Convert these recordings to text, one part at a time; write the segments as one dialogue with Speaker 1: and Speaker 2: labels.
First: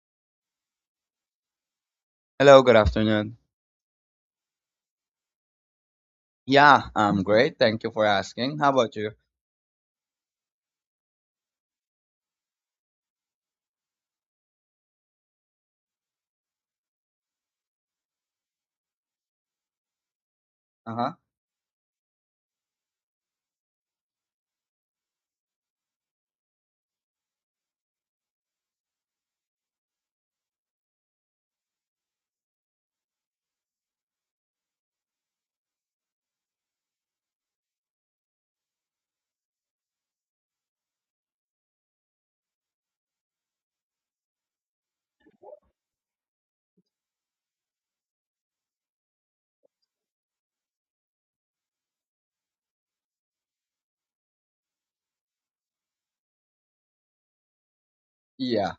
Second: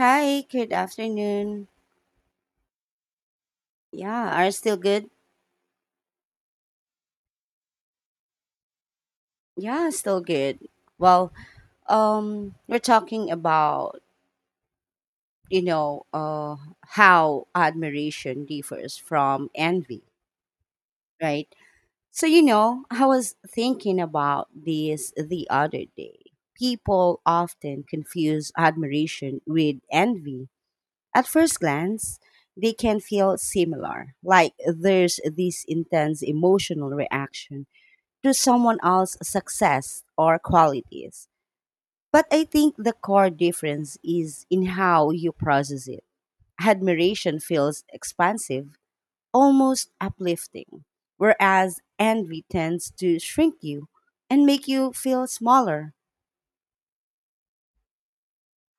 Speaker 1: Hi, good afternoon.
Speaker 2: Hello, good afternoon.
Speaker 1: Yeah, are still good?
Speaker 2: Yeah, I'm great. Thank you for asking. How about you?
Speaker 1: Yeah, still good. Well, we're talking about, you know, uh, how admiration differs from envy,
Speaker 2: Uh huh.
Speaker 1: right? So, you know, I was thinking about this the other day. People often confuse admiration with envy. At first glance, they can feel similar, like there's this intense emotional reaction to someone else's success or qualities. But I think the core difference is in how you process it. Admiration feels expansive, almost uplifting, whereas envy tends to shrink you and make you feel smaller.
Speaker 2: Yeah,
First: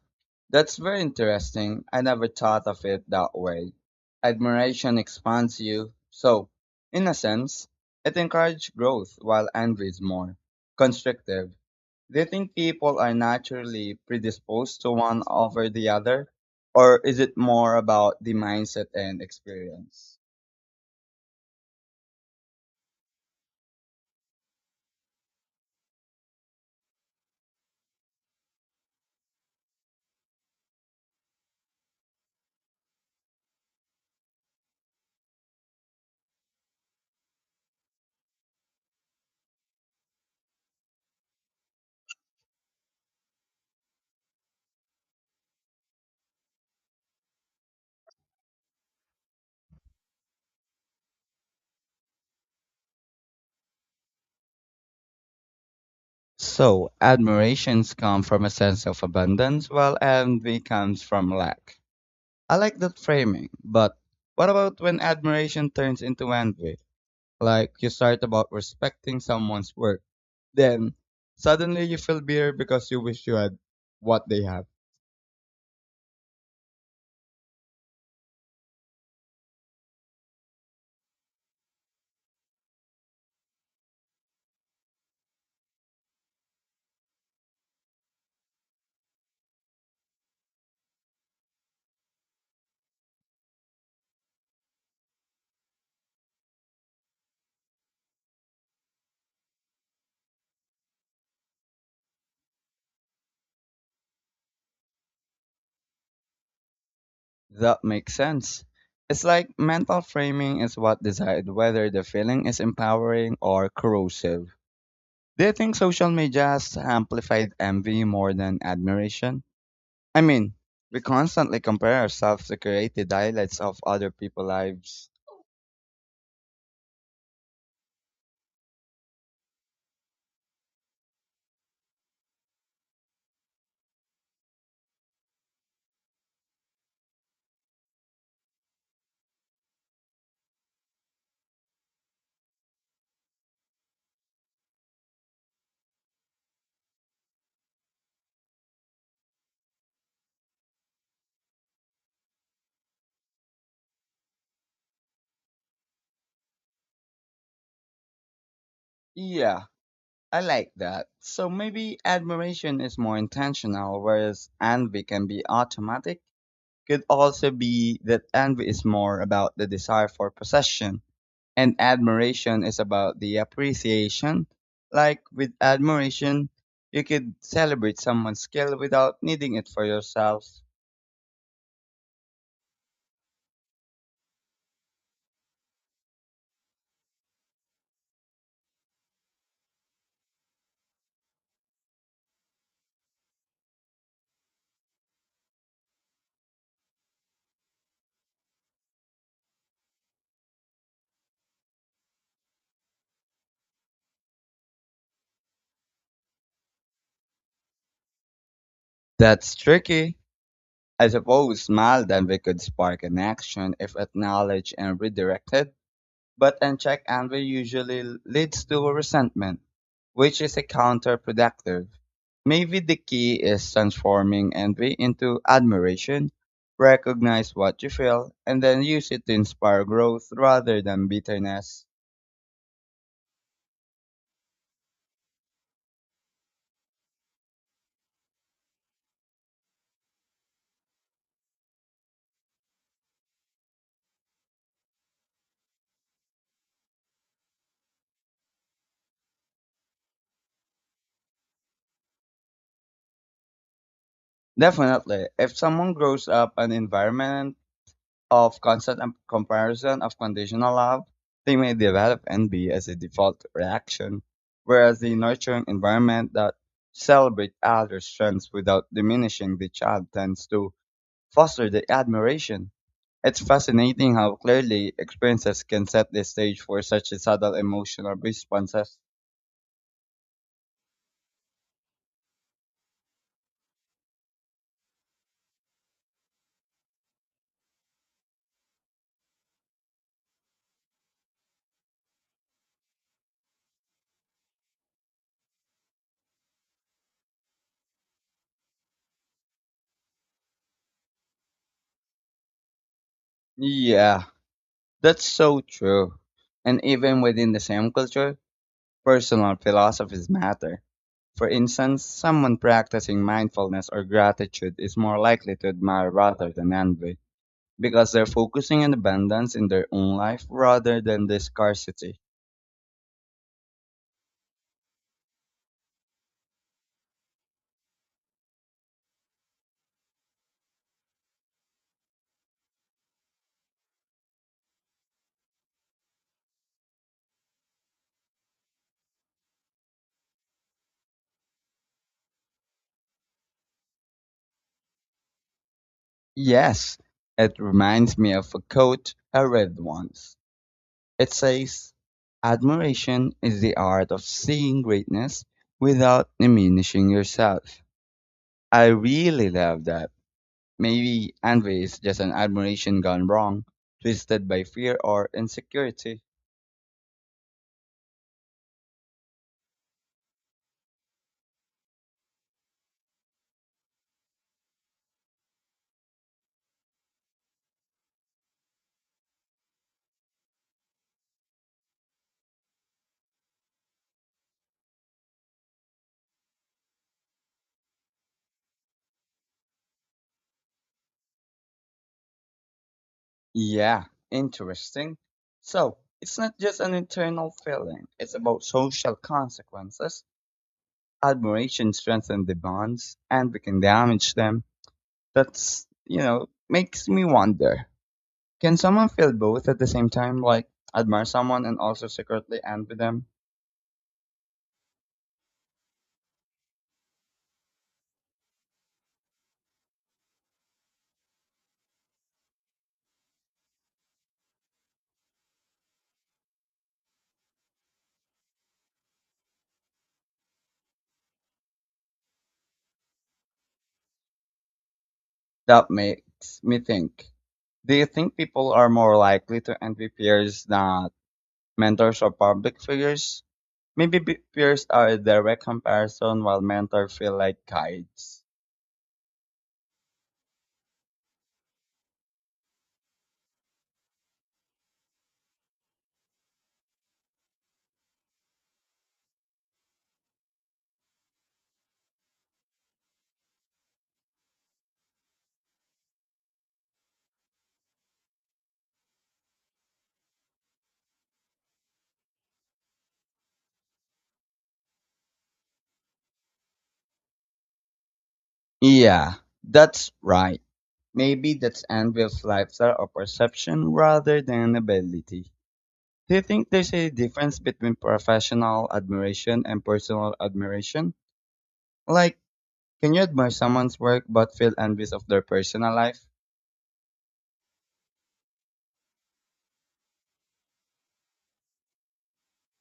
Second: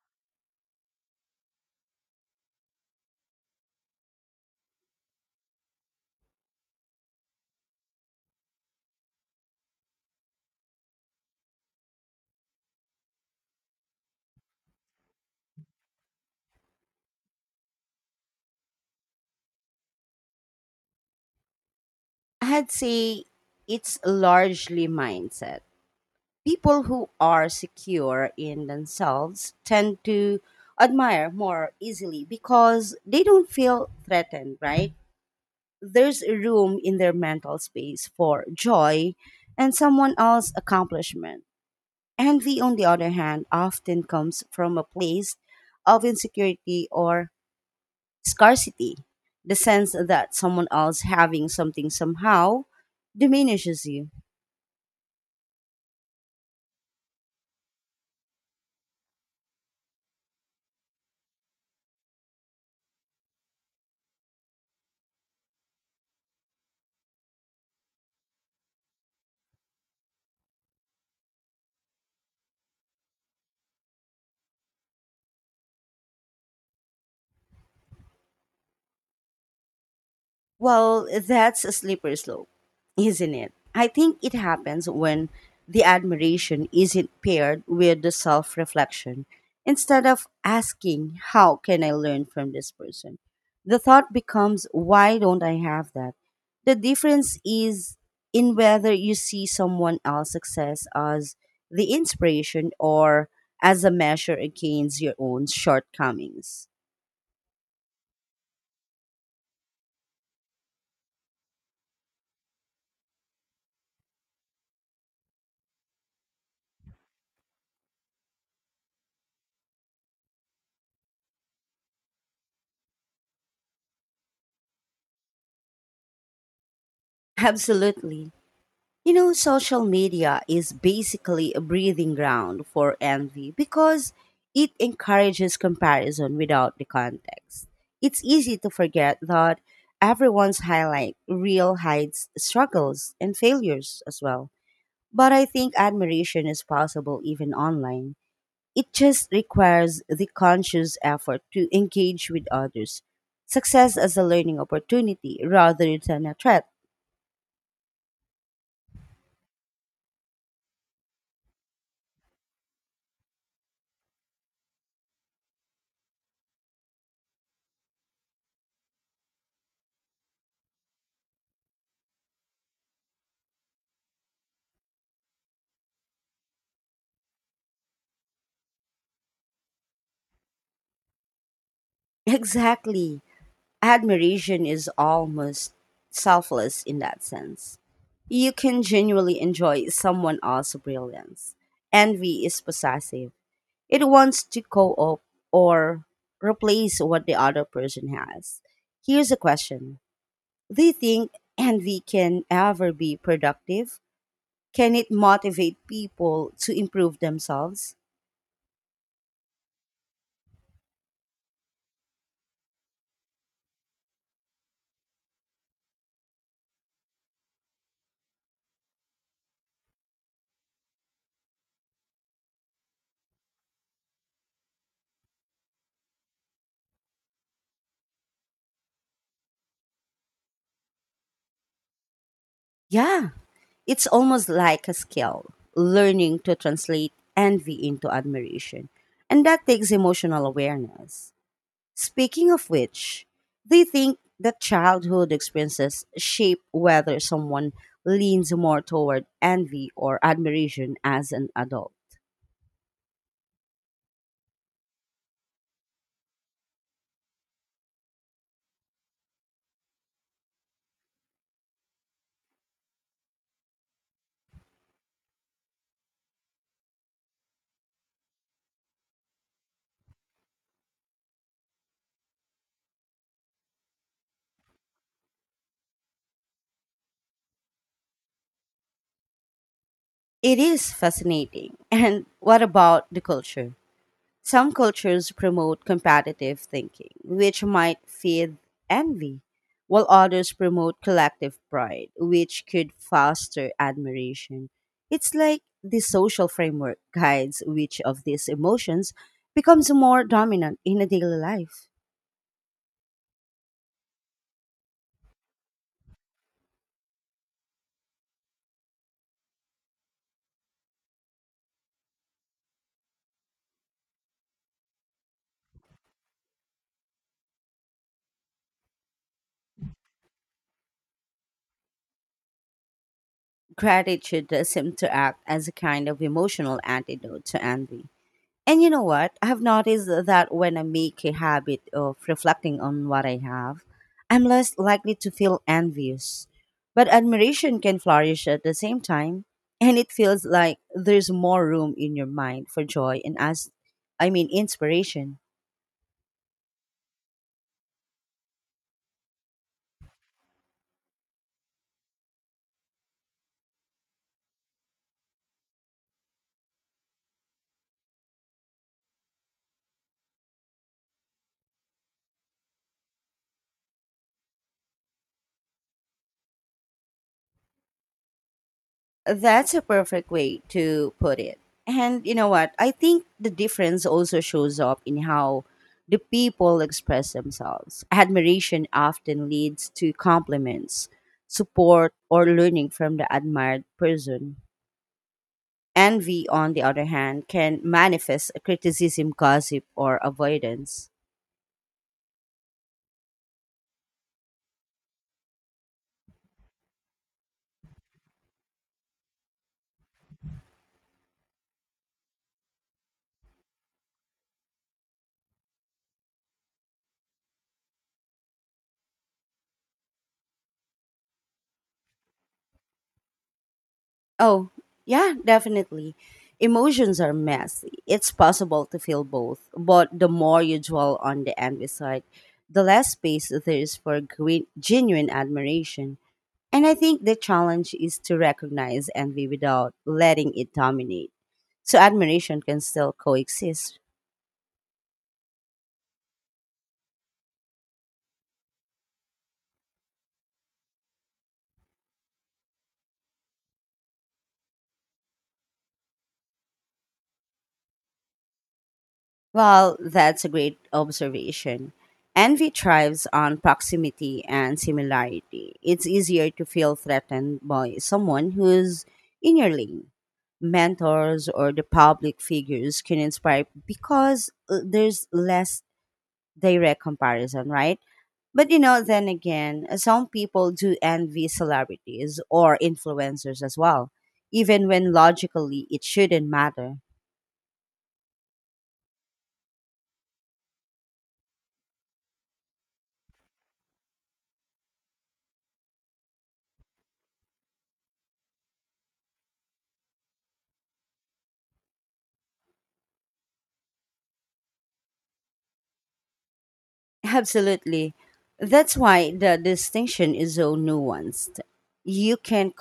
Speaker 2: that's very interesting. I never thought of it that way. Admiration expands you. So, in a sense, it encourages growth while envy is more constrictive. Do you think people are naturally predisposed to one over the other? Or is it more about the mindset and experience?
Speaker 1: I'd say it's largely mindset. People who are secure in themselves tend to admire more easily because they don't feel threatened, right? There's room in their mental space for joy and someone else's accomplishment. Envy, on the other hand, often comes from a place of insecurity or scarcity, the sense that someone else having something somehow diminishes you.
Speaker 2: So, admirations come from a sense of abundance, while envy comes from lack. I like that framing, but what about when admiration turns into envy? Like you start about respecting someone's work, then suddenly you feel bitter because you wish you had what they have.
Speaker 1: Well, that's a slippery slope, isn't it? I think it happens when the admiration isn't paired with the self reflection. Instead of asking, "How can I learn from this person?" the thought becomes, "Why don't I have that?" The difference is in whether you see someone else's success as the inspiration or as a measure against your own shortcomings.
Speaker 2: That makes sense. It's like mental framing is what decides whether the feeling is empowering or corrosive. Do you think social media has amplified envy more than admiration? I mean, we constantly compare ourselves to created highlights of other people's lives.
Speaker 1: Absolutely. You know, social media is basically a breathing ground for envy because it encourages comparison without the context. It's easy to forget that everyone's highlight reel hides struggles and failures as well. But I think admiration is possible even online. It just requires the conscious effort to engage with others. Success as a learning opportunity rather than a threat.
Speaker 2: Yeah, I like that. So maybe admiration is more intentional, whereas envy can be automatic. Could also be that envy is more about the desire for possession, and admiration is about the appreciation. Like with admiration, you could celebrate someone's skill without needing it for yourself.
Speaker 1: Exactly. Admiration is almost selfless in that sense. You can genuinely enjoy someone else's brilliance. Envy is possessive, it wants to co op or replace what the other person has. Here's a question: do you think envy can ever be productive? Can it motivate people to improve themselves?
Speaker 2: That's tricky. I suppose small then we could spark an action if acknowledged and redirected, but unchecked anger usually leads to resentment, which is a counterproductive. Maybe the key is transforming envy into admiration, recognize what you feel, and then use it to inspire growth rather than bitterness.
Speaker 1: Yeah, it's almost like a skill, learning to translate envy into admiration. And that takes emotional awareness. Speaking of which, do you think that childhood experiences shape whether someone leans more toward envy or admiration as an adult?
Speaker 2: Definitely, if someone grows up an environment of constant and comparison of conditional love, they may develop envy as a default reaction, whereas the nurturing environment that celebrates other strengths without diminishing the child tends to foster the admiration. It's fascinating how clearly experiences can set the stage for such a subtle emotional responses.
Speaker 1: It is fascinating. And what about the culture? Some cultures promote competitive thinking, which might feed envy, while others promote collective pride, which could foster admiration. It's like the social framework guides which of these emotions becomes more dominant in a daily life.
Speaker 2: Yeah, that's so true. And even within the same culture, personal philosophies matter. For instance, someone practicing mindfulness or gratitude is more likely to admire rather than envy because they're focusing on abundance in their own life rather than the scarcity.
Speaker 1: Gratitude does seem to act as a kind of emotional antidote to envy. And you know what? I have noticed that when I make a habit of reflecting on what I have, I'm less likely to feel envious. But admiration can flourish at the same time, and it feels like there's more room in your mind for joy and, as I mean, inspiration.
Speaker 2: Yes, it reminds me of a quote I read once. It says, "Admiration is the art of seeing greatness without diminishing yourself." I really love that. Maybe envy is just an admiration gone wrong, twisted by fear or insecurity.
Speaker 1: That's a perfect way to put it. And you know what? I think the difference also shows up in how the people express themselves. Admiration often leads to compliments, support, or learning from the admired person. Envy, on the other hand, can manifest a criticism, gossip, or avoidance.
Speaker 2: Yeah, interesting. So, it's not just an internal feeling, it's about social consequences. Admiration strengthens the bonds, envy can damage them. That's, makes me wonder, can someone feel both at the same time, like admire someone and also secretly envy them?
Speaker 1: Oh, yeah, definitely. Emotions are messy. It's possible to feel both, but the more you dwell on the envy side, the less space there is for green, genuine admiration. And I think the challenge is to recognize envy without letting it dominate. So admiration can still coexist.
Speaker 2: That makes me think. Do you think people are more likely to envy peers than mentors or public figures? Maybe peers are a direct comparison while mentors feel like guides.
Speaker 1: Well, that's a great observation. Envy thrives on proximity and similarity. It's easier to feel threatened by someone who's in your lane. Mentors or the public figures can inspire because there's less direct comparison, right? But you know, then again, some people do envy celebrities or influencers as well, even when logically it shouldn't matter.
Speaker 2: Yeah, that's right. Maybe that's Anvil's lifestyle or perception rather than ability. Do you think there's a difference between professional admiration and personal admiration? Like, can you admire someone's work but feel envious of their personal life?
Speaker 1: Absolutely. That's why the distinction is so nuanced. You can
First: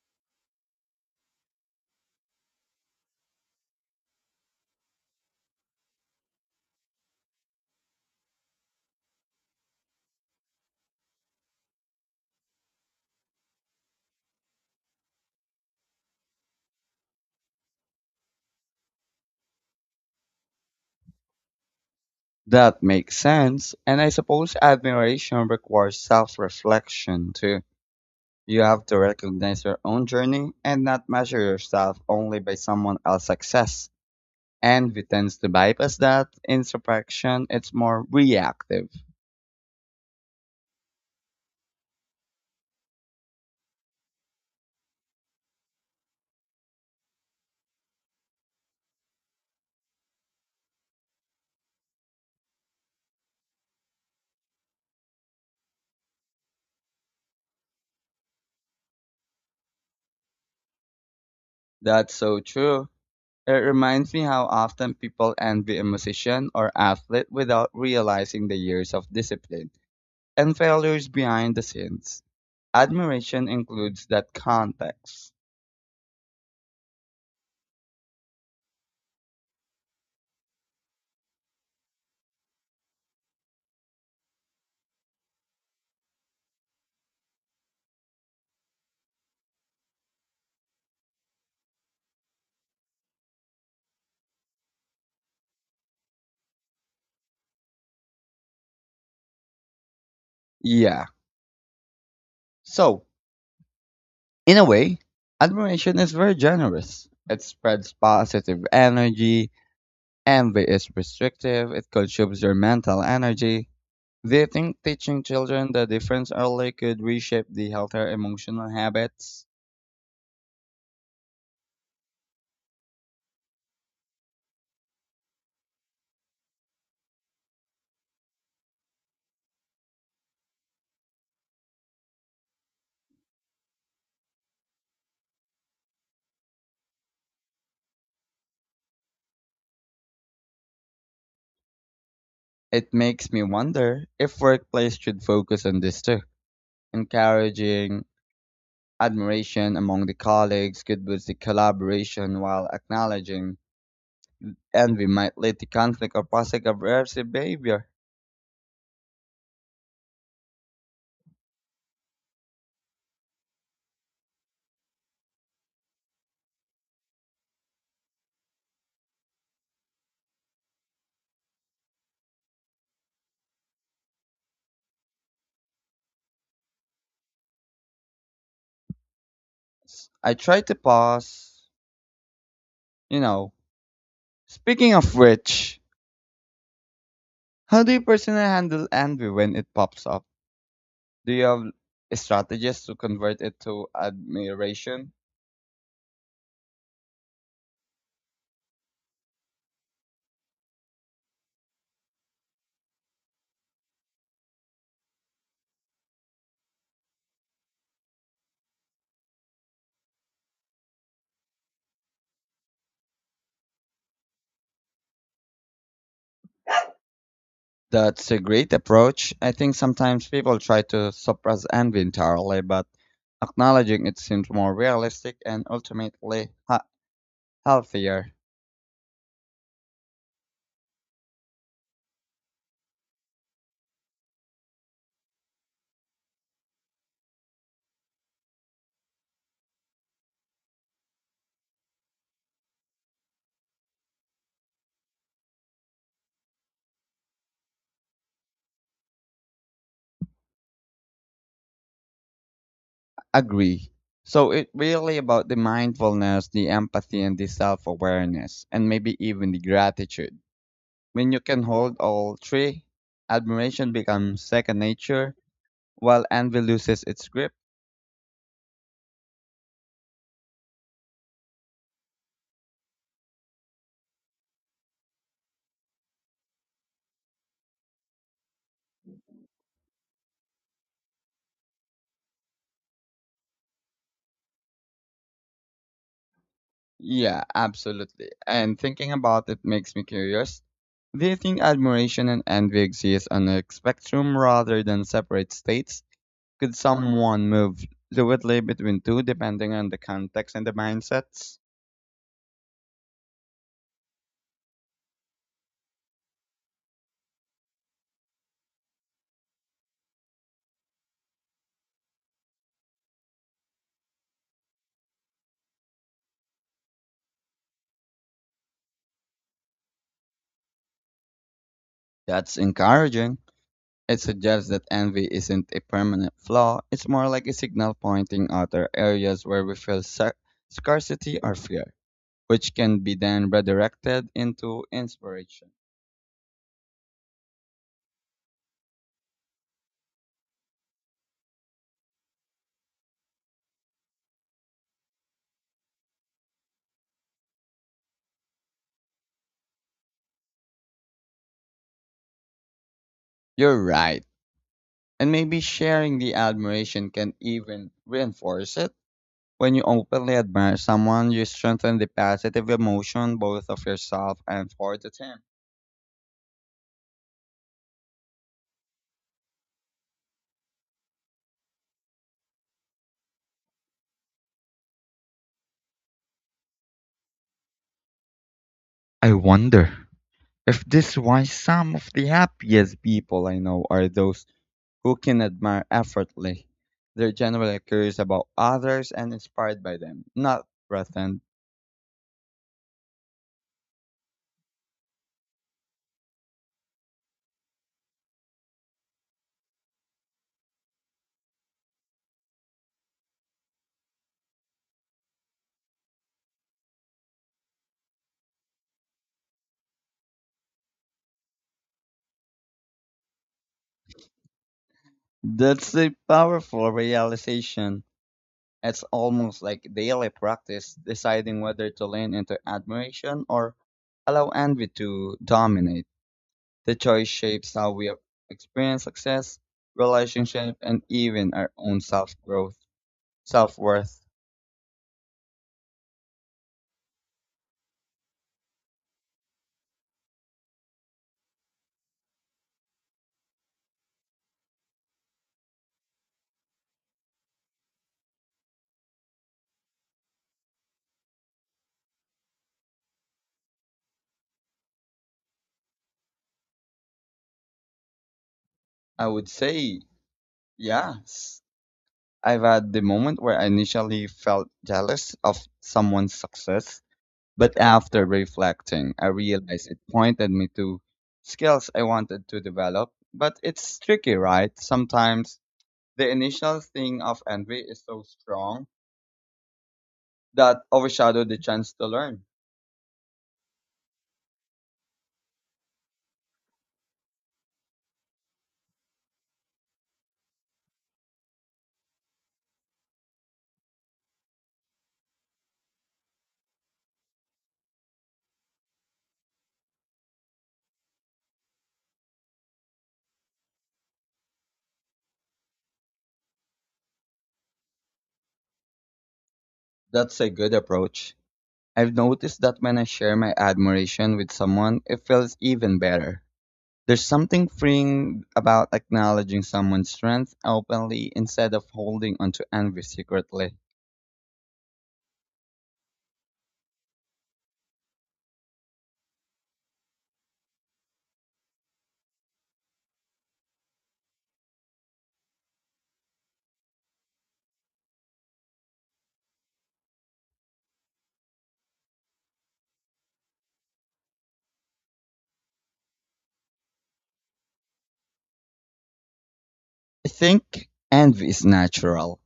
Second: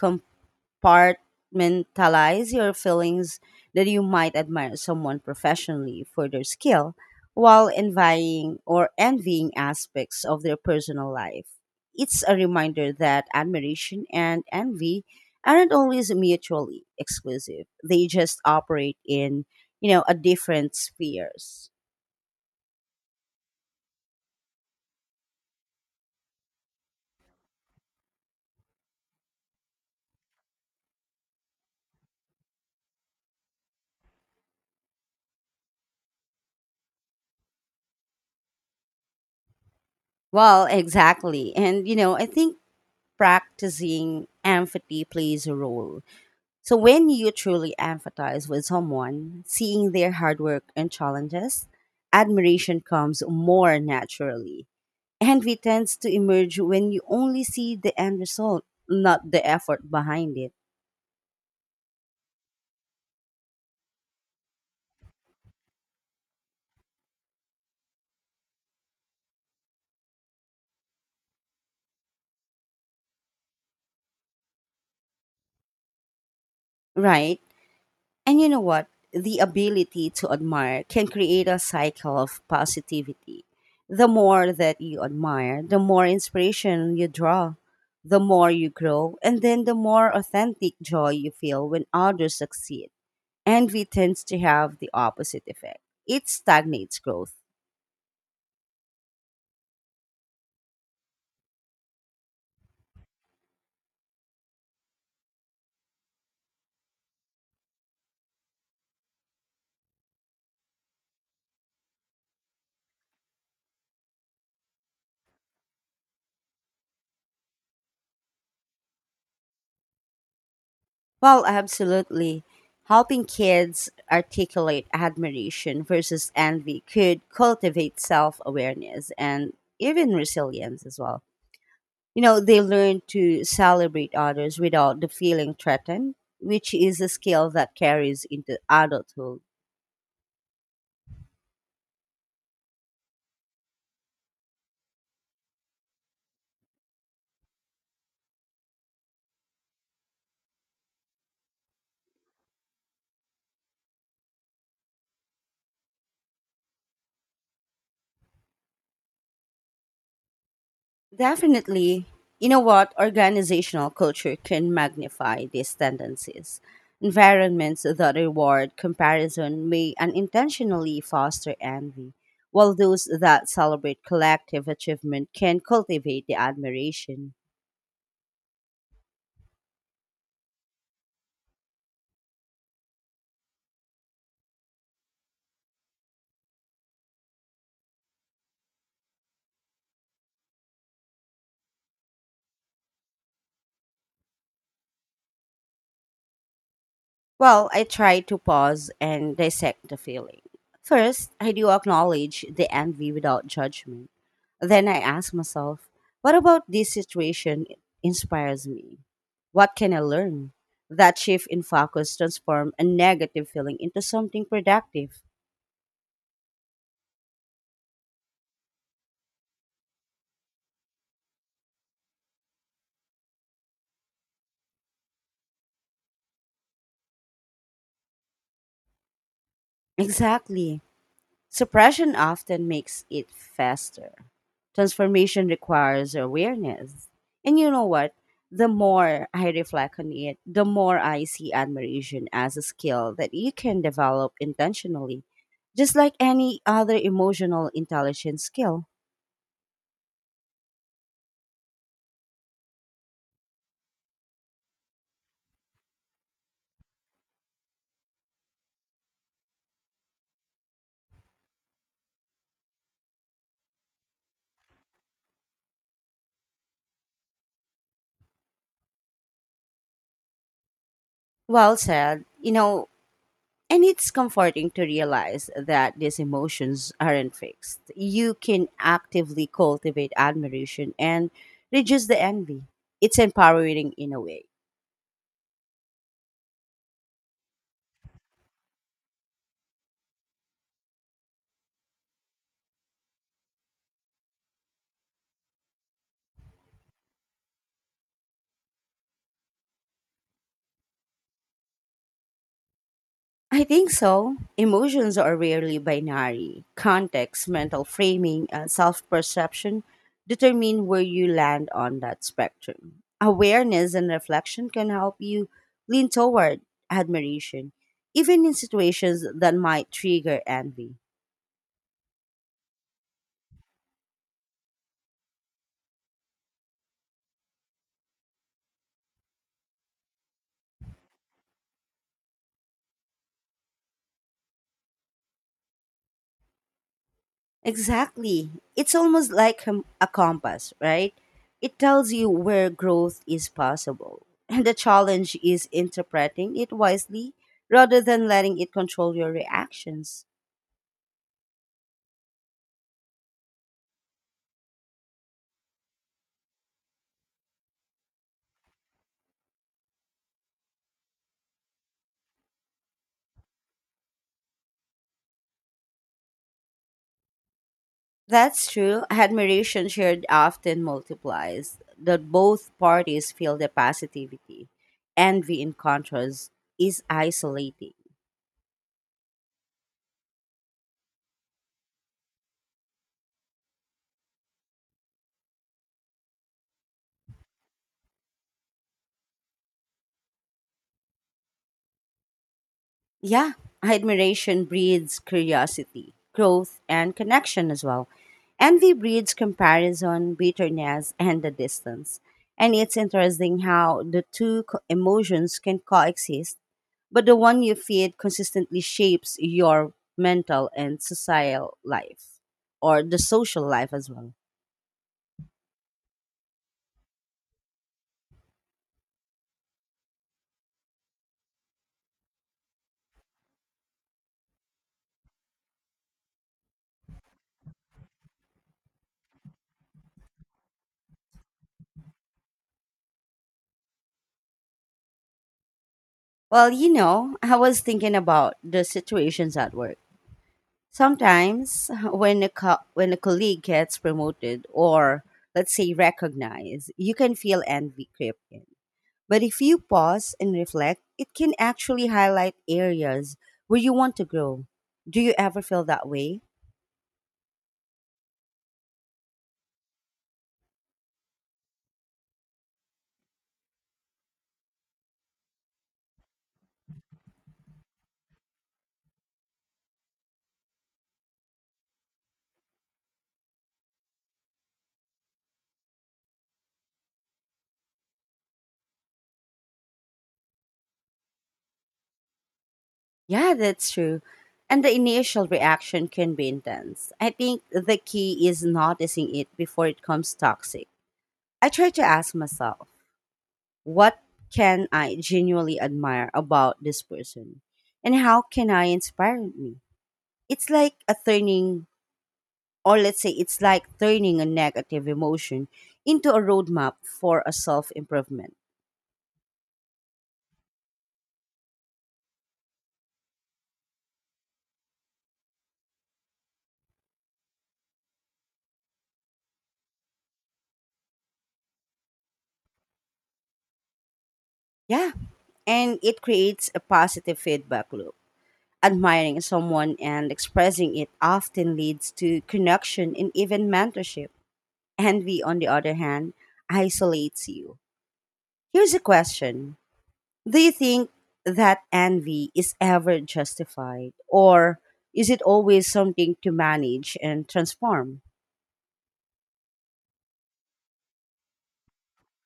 Speaker 1: compartmentalize your feelings that you might admire someone professionally for their skill while envying aspects of their personal life. It's a reminder that admiration and envy aren't always mutually exclusive. They just operate in, you know, a different spheres.
Speaker 2: That makes sense, and I suppose admiration requires self reflection too. You have to recognize your own journey and not measure yourself only by someone else's success. And we tend to bypass that introspection. It's more reactive.
Speaker 1: Well, exactly. And, you know, I think practicing empathy plays a role. So when you truly empathize with someone, seeing their hard work and challenges, admiration comes more naturally. Envy tends to emerge when you only see the end result, not the effort behind it.
Speaker 2: That's so true. It reminds me how often people envy a musician or athlete without realizing the years of discipline and failures behind the scenes. Admiration includes that context.
Speaker 1: Right? And you know what? The ability to admire can create a cycle of positivity. The more that you admire, the more inspiration you draw, the more you grow, and then the more authentic joy you feel when others succeed. Envy tends to have the opposite effect, it stagnates growth.
Speaker 2: Yeah. So, in a way, admiration is very generous. It spreads positive energy. Envy is restrictive. It consumes your mental energy. Do you think teaching children the difference early could reshape the healthier emotional habits?
Speaker 1: Well, absolutely. Helping kids articulate admiration versus envy could cultivate self awareness and even resilience as well. You know, they learn to celebrate others without the feeling threatened, which is a skill that carries into adulthood.
Speaker 2: It makes me wonder if workplace should focus on this too. Encouraging admiration among the colleagues could boost the collaboration while acknowledging envy might lead to conflict or passive aggressive behavior.
Speaker 1: Definitely, you know what? Organizational culture can magnify these tendencies. Environments that reward comparison may unintentionally foster envy, while those that celebrate collective achievement can cultivate the admiration.
Speaker 2: I try to pause, you know. Speaking of which, how do you personally handle envy when it pops up? Do you have strategies to convert it to admiration?
Speaker 1: Well, I try to pause and dissect the feeling. First, I do acknowledge the envy without judgment. Then I ask myself, what about this situation inspires me? What can I learn? That shift in focus transforms a negative feeling into something productive.
Speaker 2: That's a great approach. I think sometimes people try to suppress envy entirely, but acknowledging it seems more realistic and ultimately healthier.
Speaker 1: Exactly. Suppression often makes it faster. Transformation requires awareness. And you know what? The more I reflect on it, the more I see admiration as a skill that you can develop intentionally, just like any other emotional intelligence skill.
Speaker 2: Agree. So it's really about the mindfulness, the empathy, and the self awareness, and maybe even the gratitude. When you can hold all three, admiration becomes second nature, while envy loses its grip.
Speaker 1: Well said. You know, and it's comforting to realize that these emotions aren't fixed. You can actively cultivate admiration and reduce the envy. It's empowering in a way.
Speaker 2: Yeah, absolutely. And thinking about it makes me curious. Do you think admiration and envy exist on a spectrum rather than separate states? Could someone move fluidly between two depending on the context and the mindsets?
Speaker 1: I think so. Emotions are rarely binary. Context, mental framing, and self perception determine where you land on that spectrum. Awareness and reflection can help you lean toward admiration, even in situations that might trigger envy.
Speaker 2: That's encouraging. It suggests that envy isn't a permanent flaw, it's more like a signal pointing other areas where we feel scarcity or fear, which can be then redirected into inspiration.
Speaker 1: Exactly. It's almost like a compass, right? It tells you where growth is possible. And the challenge is interpreting it wisely rather than letting it control your reactions.
Speaker 2: You're right. And maybe sharing the admiration can even reinforce it. When you openly admire someone, you strengthen the positive emotion both of yourself and for the team.
Speaker 1: That's true. Admiration shared often multiplies, that both parties feel the positivity. Envy, in contrast, is isolating.
Speaker 2: I wonder if this is why some of the happiest people I know are those who can admire effortlessly. They're generally curious about others and inspired by them, not threatened.
Speaker 1: Yeah, admiration breeds curiosity, growth, and connection as well. Envy breeds comparison, bitterness, and the distance. And it's interesting how the two co- emotions can coexist, but the one you feed consistently shapes your mental and societal life, or the social life as well.
Speaker 2: That's a powerful realization. It's almost like daily practice deciding whether to lean into admiration or allow envy to dominate. The choice shapes how we experience success, relationship, and even our own self growth, self worth.
Speaker 1: Well, you know, I was thinking about the situations at work. Sometimes when a colleague gets promoted or let's say recognized, you can feel envy creep in. But if you pause and reflect, it can actually highlight areas where you want to grow. Do you ever feel that way?
Speaker 2: I would say, yes. I've had the moment where I initially felt jealous of someone's success, but after reflecting, I realized it pointed me to skills I wanted to develop. But it's tricky, right? Sometimes the initial sting of envy is so strong that overshadowed the chance to learn.
Speaker 1: Yeah, that's true. And the initial reaction can be intense. I think the key is noticing it before it becomes toxic. I try to ask myself, what can I genuinely admire about this person? And how can I inspire me? It's like a turning, or let's say it's like turning a negative emotion into a roadmap for a self improvement.
Speaker 2: That's a good approach. I've noticed that when I share my admiration with someone, it feels even better. There's something freeing about acknowledging someone's strength openly instead of holding onto envy secretly.
Speaker 1: Yeah. And it creates a positive feedback loop. Admiring someone and expressing it often leads to connection and even mentorship. Envy, on the other hand, isolates you. Here's a question: do you think that envy is ever justified, or is it always something to manage and transform?
Speaker 2: I think envy is natural.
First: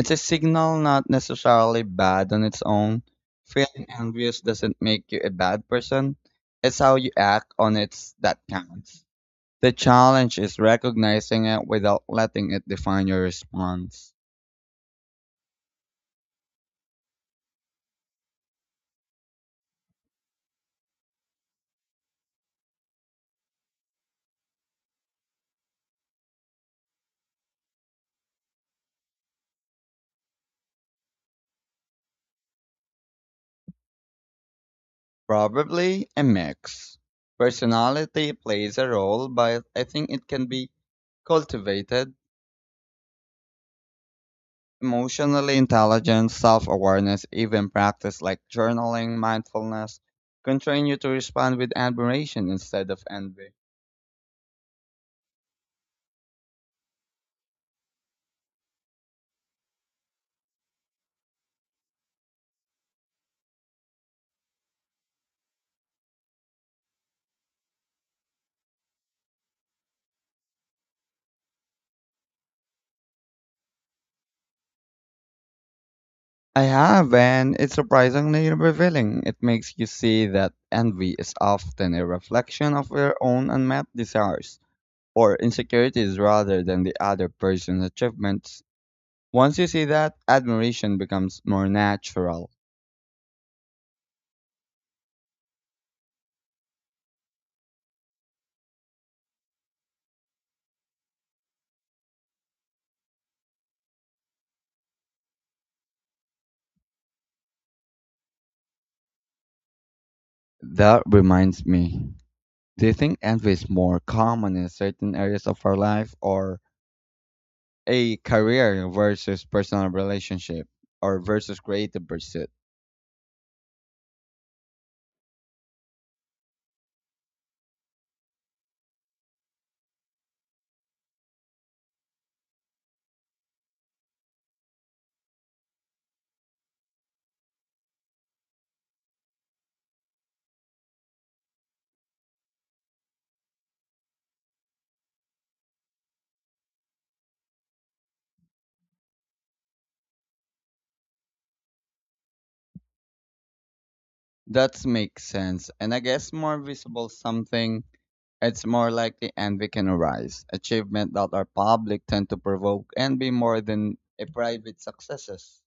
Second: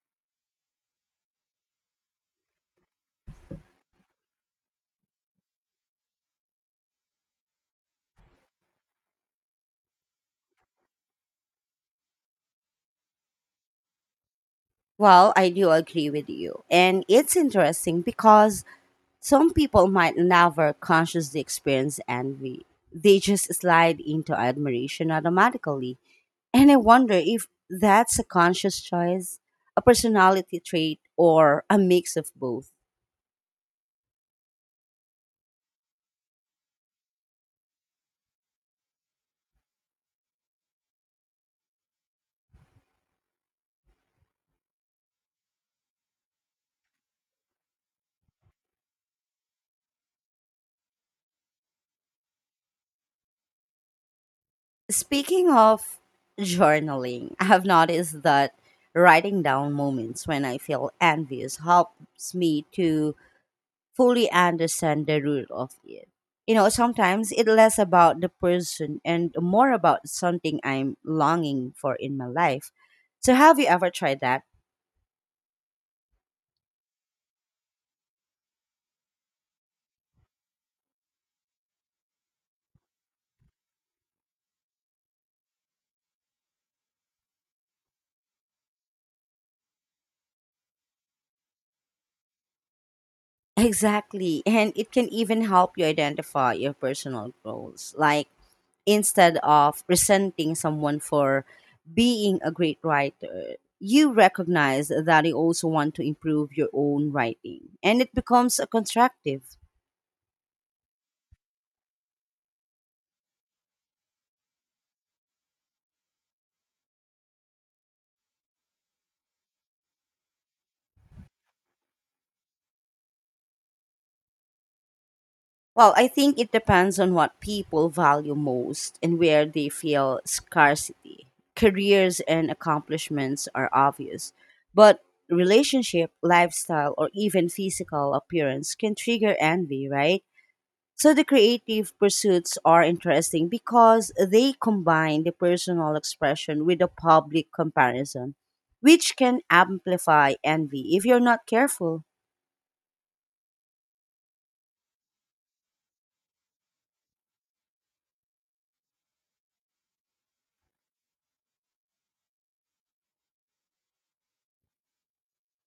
Speaker 2: It's a signal not necessarily bad on its own. Feeling envious doesn't make you a bad person. It's how you act on it that counts. The challenge is recognizing it without letting it define your response.
Speaker 1: Well, I do agree with you. And it's interesting because some people might never consciously experience envy. They just slide into admiration automatically. And I wonder if that's a conscious choice, a personality trait, or a mix of both.
Speaker 2: Probably a mix. Personality plays a role, but I think it can be cultivated. Emotionally intelligent self awareness, even practice like journaling, mindfulness, can train you to respond with admiration instead of envy.
Speaker 1: Speaking of journaling, I have noticed that writing down moments when I feel envious helps me to fully understand the root of it. You know, sometimes it's less about the person and more about something I'm longing for in my life. So, have you ever tried that?
Speaker 2: I have, and it's surprisingly revealing. It makes you see that envy is often a reflection of your own unmet desires or insecurities rather than the other person's achievements. Once you see that, admiration becomes more natural.
Speaker 1: Exactly. And it can even help you identify your personal goals. Like, instead of resenting someone for being a great writer, you recognize that you also want to improve your own writing and it becomes a constructive.
Speaker 2: That reminds me. Do you think envy is more common in certain areas of our life, or a career versus personal relationship or versus creative pursuit?
Speaker 1: Well, I think it depends on what people value most and where they feel scarcity. Careers and accomplishments are obvious, but relationship, lifestyle, or even physical appearance can trigger envy, right? So the creative pursuits are interesting because they combine the personal expression with the public comparison, which can amplify envy if you're not careful.
Speaker 2: That makes sense. And I guess more visible something, it's more likely envy can arise. Achievement that are public tend to provoke envy more than a private successes.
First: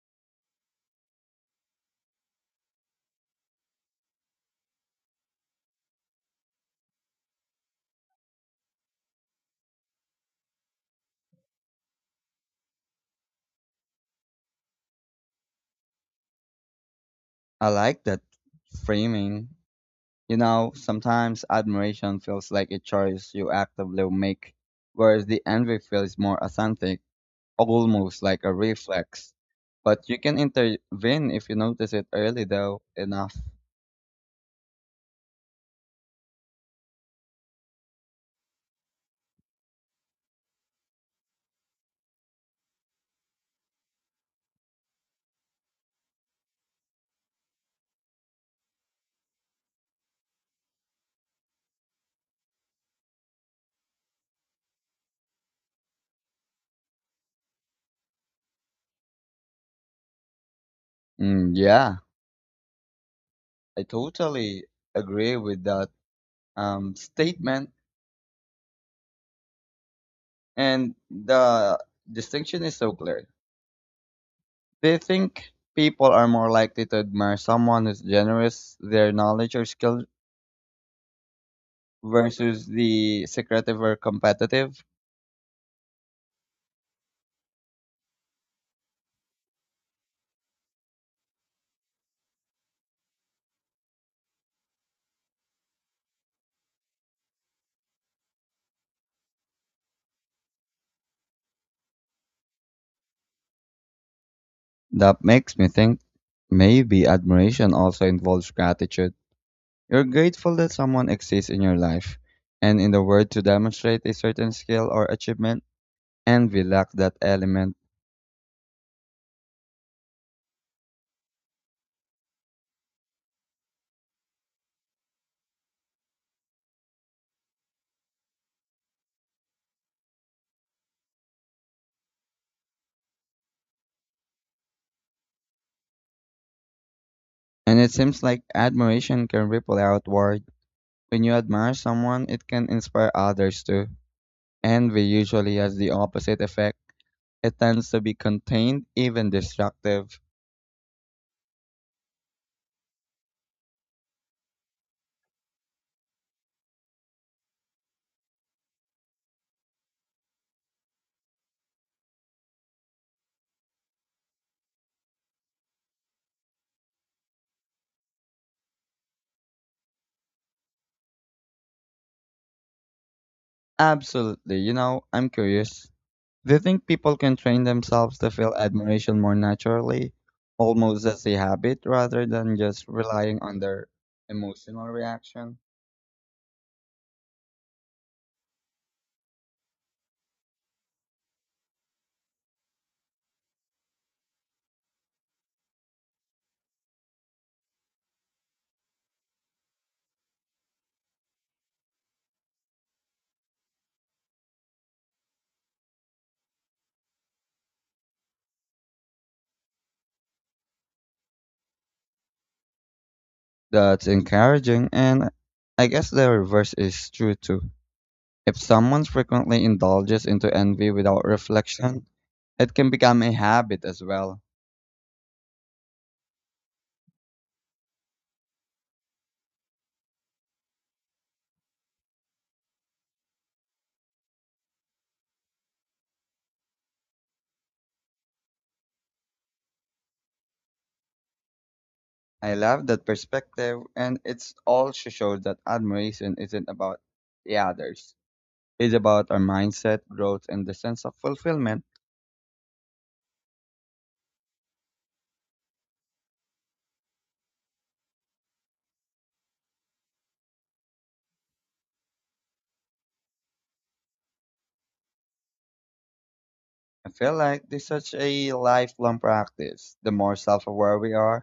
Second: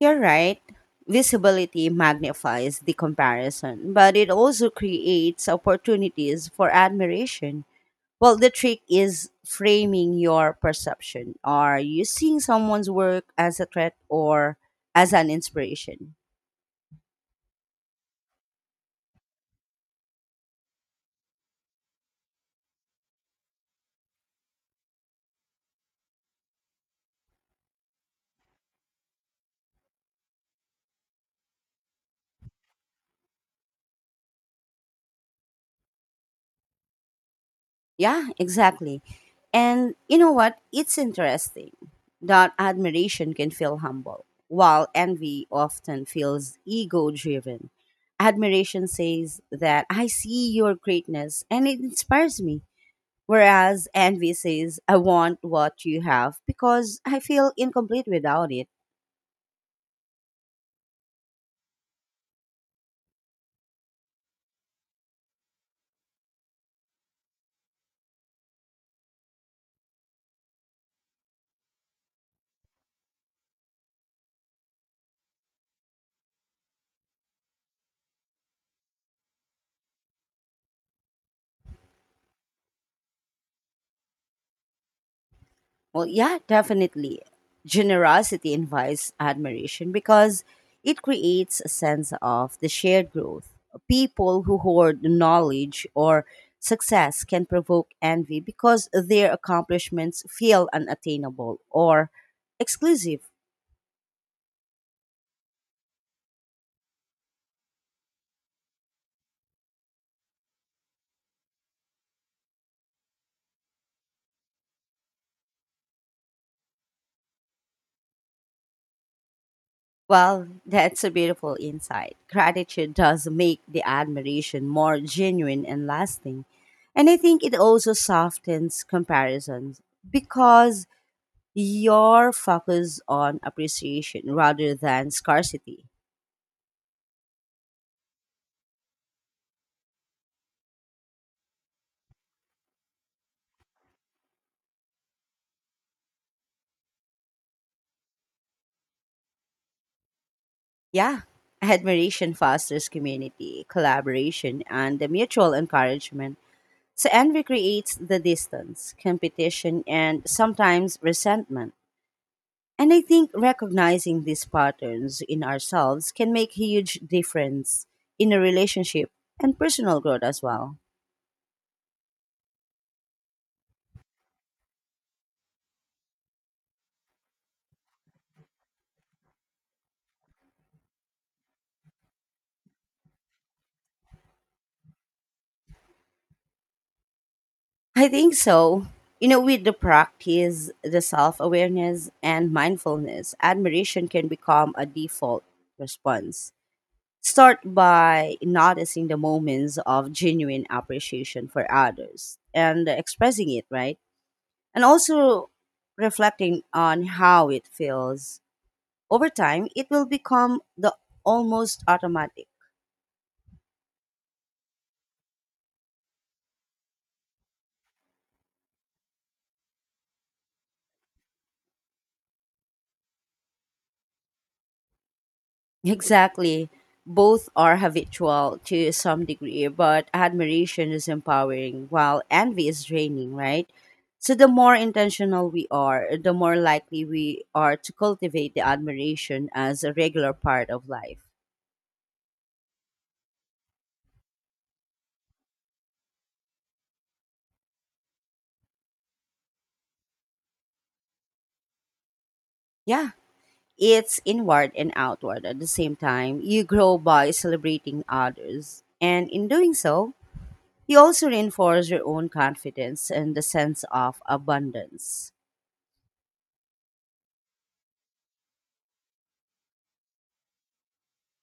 Speaker 1: You're right. Visibility magnifies the comparison, but it also creates opportunities for admiration. Well, the trick is framing your perception. Are you seeing someone's work as a threat or as an inspiration?
Speaker 2: I like that framing. Sometimes admiration feels like a choice you actively make, whereas the envy feels more authentic almost like a reflex. But you can intervene if you notice it early, though, enough.
Speaker 1: Yeah, exactly. And you know what? It's interesting that admiration can feel humble, while envy often feels ego driven. Admiration says that I see your greatness and it inspires me, whereas envy says I want what you have because I feel incomplete without it.
Speaker 2: Mm, yeah, I totally agree with that statement. And the distinction is so clear. They think people are more likely to admire someone who's generous, their knowledge or skill, versus the secretive or competitive.
Speaker 1: Well, yeah, definitely. Generosity invites admiration because it creates a sense of the shared growth. People who hoard knowledge or success can provoke envy because their accomplishments feel unattainable or exclusive.
Speaker 2: That makes me think, maybe admiration also involves gratitude. You're grateful that someone exists in your life, and in the world to demonstrate a certain skill or achievement, envy lacks that element.
Speaker 1: Well, that's a beautiful insight. Gratitude does make the admiration more genuine and lasting. And I think it also softens comparisons because your focus on appreciation rather than scarcity.
Speaker 2: And it seems like admiration can ripple outward. When you admire someone, it can inspire others too. Envy usually has the opposite effect. It tends to be contained, even destructive.
Speaker 1: Yeah, admiration fosters community, collaboration, and the mutual encouragement. So envy creates the distance, competition, and sometimes resentment. And I think recognizing these patterns in ourselves can make a huge difference in a relationship and personal growth as well.
Speaker 2: Absolutely, I'm curious. Do you think people can train themselves to feel admiration more naturally, almost as a habit, rather than just relying on their emotional reaction?
Speaker 1: I think so. With the practice, the self awareness, and mindfulness, admiration can become a default response. Start by noticing the moments of genuine appreciation for others and expressing it, right? And also reflecting on how it feels. Over time, it will become the almost automatic.
Speaker 2: That's encouraging, and I guess the reverse is true too. If someone frequently indulges into envy without reflection, it can become a habit as well.
Speaker 1: Exactly. Both are habitual to some degree, but admiration is empowering while envy is draining, right? So, the more intentional we are, the more likely we are to cultivate the admiration as a regular part of life.
Speaker 2: I love that perspective, and it's also shows that admiration isn't about the others. It's about our mindset, growth, and the sense of fulfillment.
Speaker 1: Yeah, it's inward and outward at the same time. You grow by celebrating others, and in doing so, you also reinforce your own confidence and the sense of abundance.
Speaker 2: I feel like there's such a lifelong practice. The more self aware we are,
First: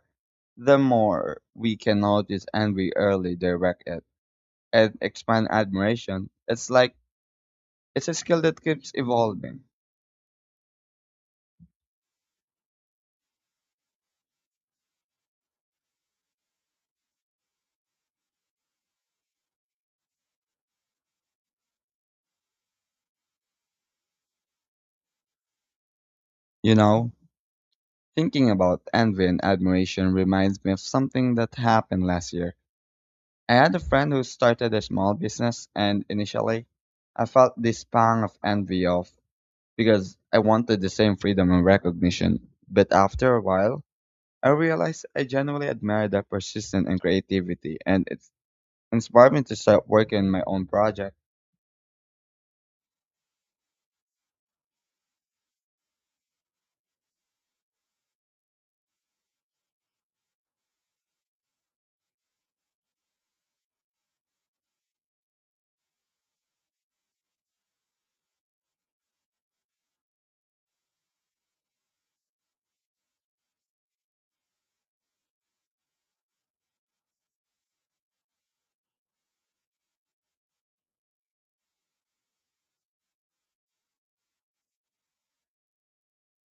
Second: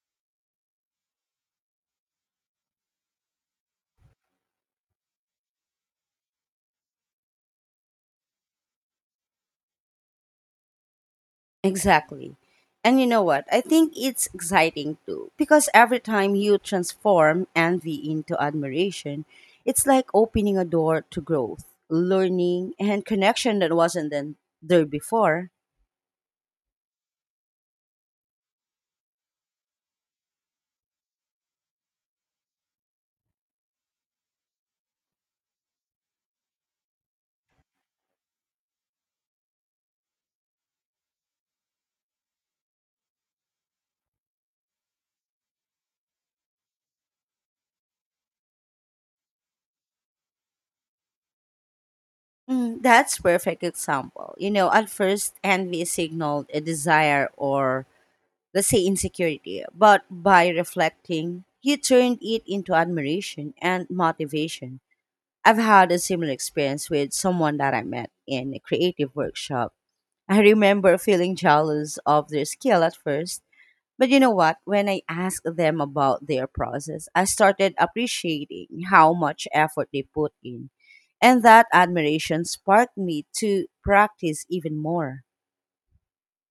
Speaker 2: the more we can notice and we early direct it and expand admiration. It's like it's a skill that keeps evolving.
Speaker 1: Exactly. And you know what? I think it's exciting too, because every time you transform envy into admiration, it's like opening a door to growth, learning, and connection that wasn't then there before.
Speaker 2: You know, Thinking about envy and admiration reminds me of something that happened last year. I had a friend who started a small business, and initially, I felt this pang of envy of because I wanted the same freedom and recognition. But after a while, I realized I genuinely admire their persistence and creativity, and it inspired me to start working on my own project.
Speaker 1: Mm, that's perfect example. At first envy signaled a desire or let's say insecurity, but by reflecting, you turned it into admiration and motivation. I've had a similar experience with someone that I met in a creative workshop. I remember feeling jealous of their skill at first, but you know what? When I asked them about their process, I started appreciating how much effort they put in. And that admiration sparked me to practice even more.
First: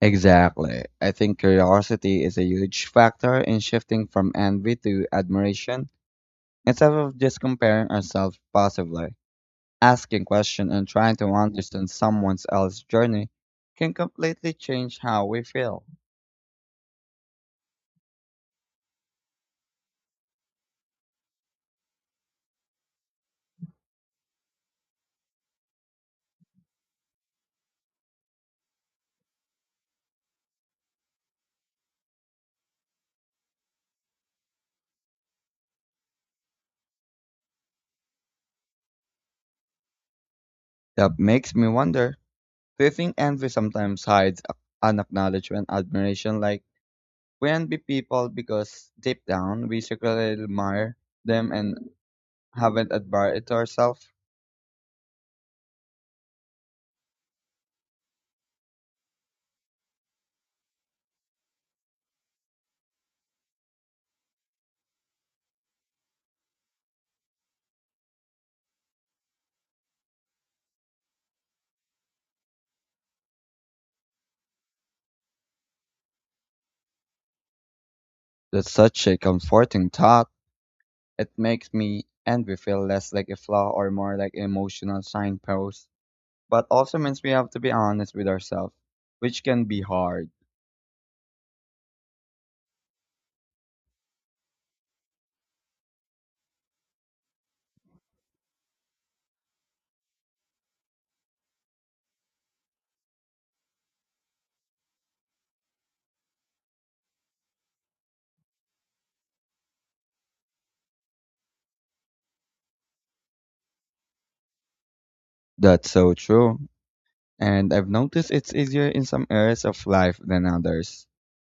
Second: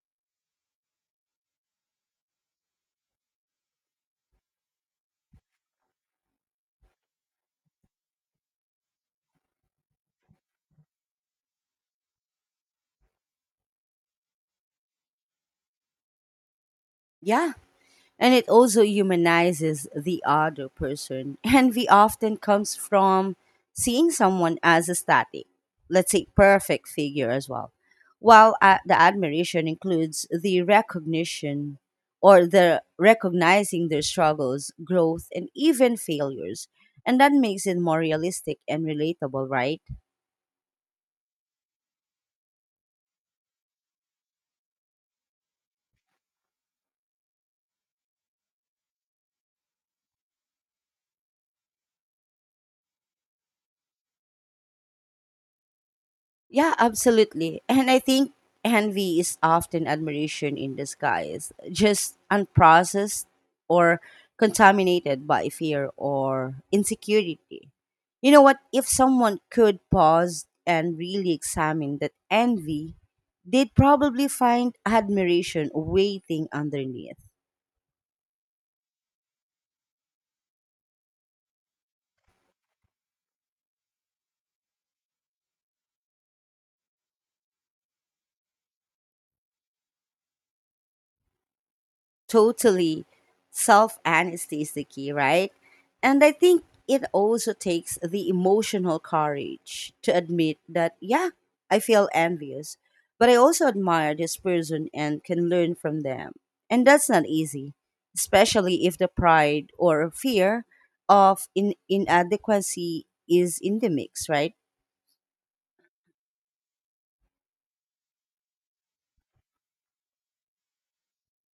Speaker 2: Exactly. I think curiosity is a huge factor in shifting from envy to admiration instead of just comparing ourselves passively. Asking questions and trying to understand someone else's journey can completely change how we feel.
Speaker 1: Yeah, and it also humanizes the other person. Envy often comes from seeing someone as a static, let's say perfect figure as well, while the admiration includes the recognition or the recognizing their struggles, growth, and even failures. And that makes it more realistic and relatable, right?
Speaker 2: That makes me wonder, do you think envy sometimes hides an acknowledgement admiration like? We envy people because deep down we secretly admire them and haven't admired it ourselves.
Speaker 1: Yeah, absolutely. And I think envy is often admiration in disguise, just unprocessed or contaminated by fear or insecurity. You know what? If someone could pause and really examine that envy, they'd probably find admiration waiting underneath.
Speaker 2: That's such a comforting thought. It makes me envy feel less like a flaw or more like emotional signpost, but also means we have to be honest with ourselves, which can be hard.
Speaker 1: Totally. Self honesty is the key, right? And I think it also takes the emotional courage to admit that, yeah, I feel envious, but I also admire this person and can learn from them. And that's not easy, especially if the pride or fear of inadequacy is in the mix, right?
Speaker 2: That's so true. And I've noticed it's easier in some areas of life than others.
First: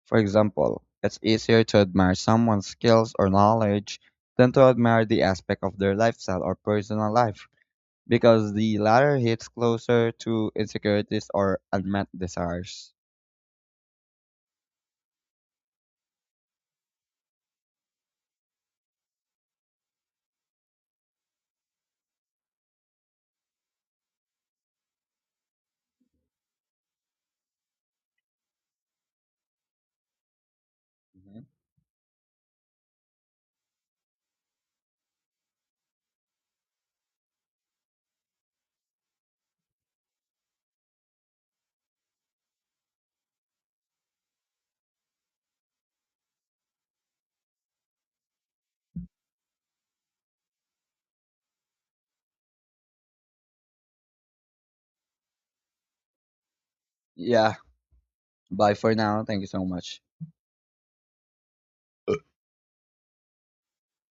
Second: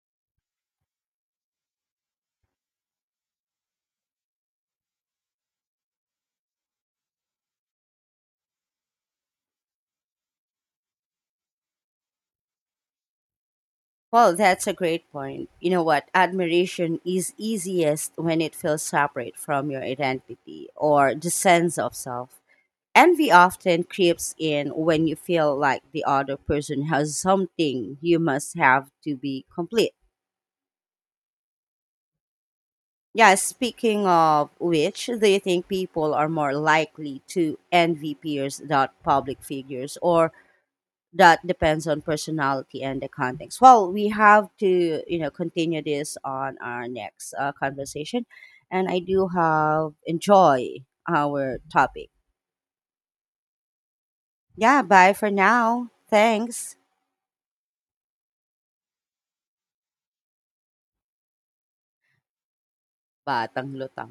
Speaker 2: For example, it's easier to admire someone's skills or knowledge than to admire the aspect of their lifestyle or personal life, because the latter hits closer to insecurities or unmet desires.
Speaker 1: Well, that's a great point. You know what? Admiration is easiest when it feels separate from your identity or the sense of self. Envy often creeps in when you feel like the other person has something you must have to be complete.
Speaker 2: Mhm.
Speaker 1: Yeah, speaking of which, do you think people are more likely to envy peers than public figures? Or that depends on personality and the context. Well, we have to, continue this on our next conversation. And I do have enjoy our topic. Yeah, bye for now. Thanks.
Speaker 2: Yeah, bye for now. Thank you so much.
Speaker 1: Batang lutang.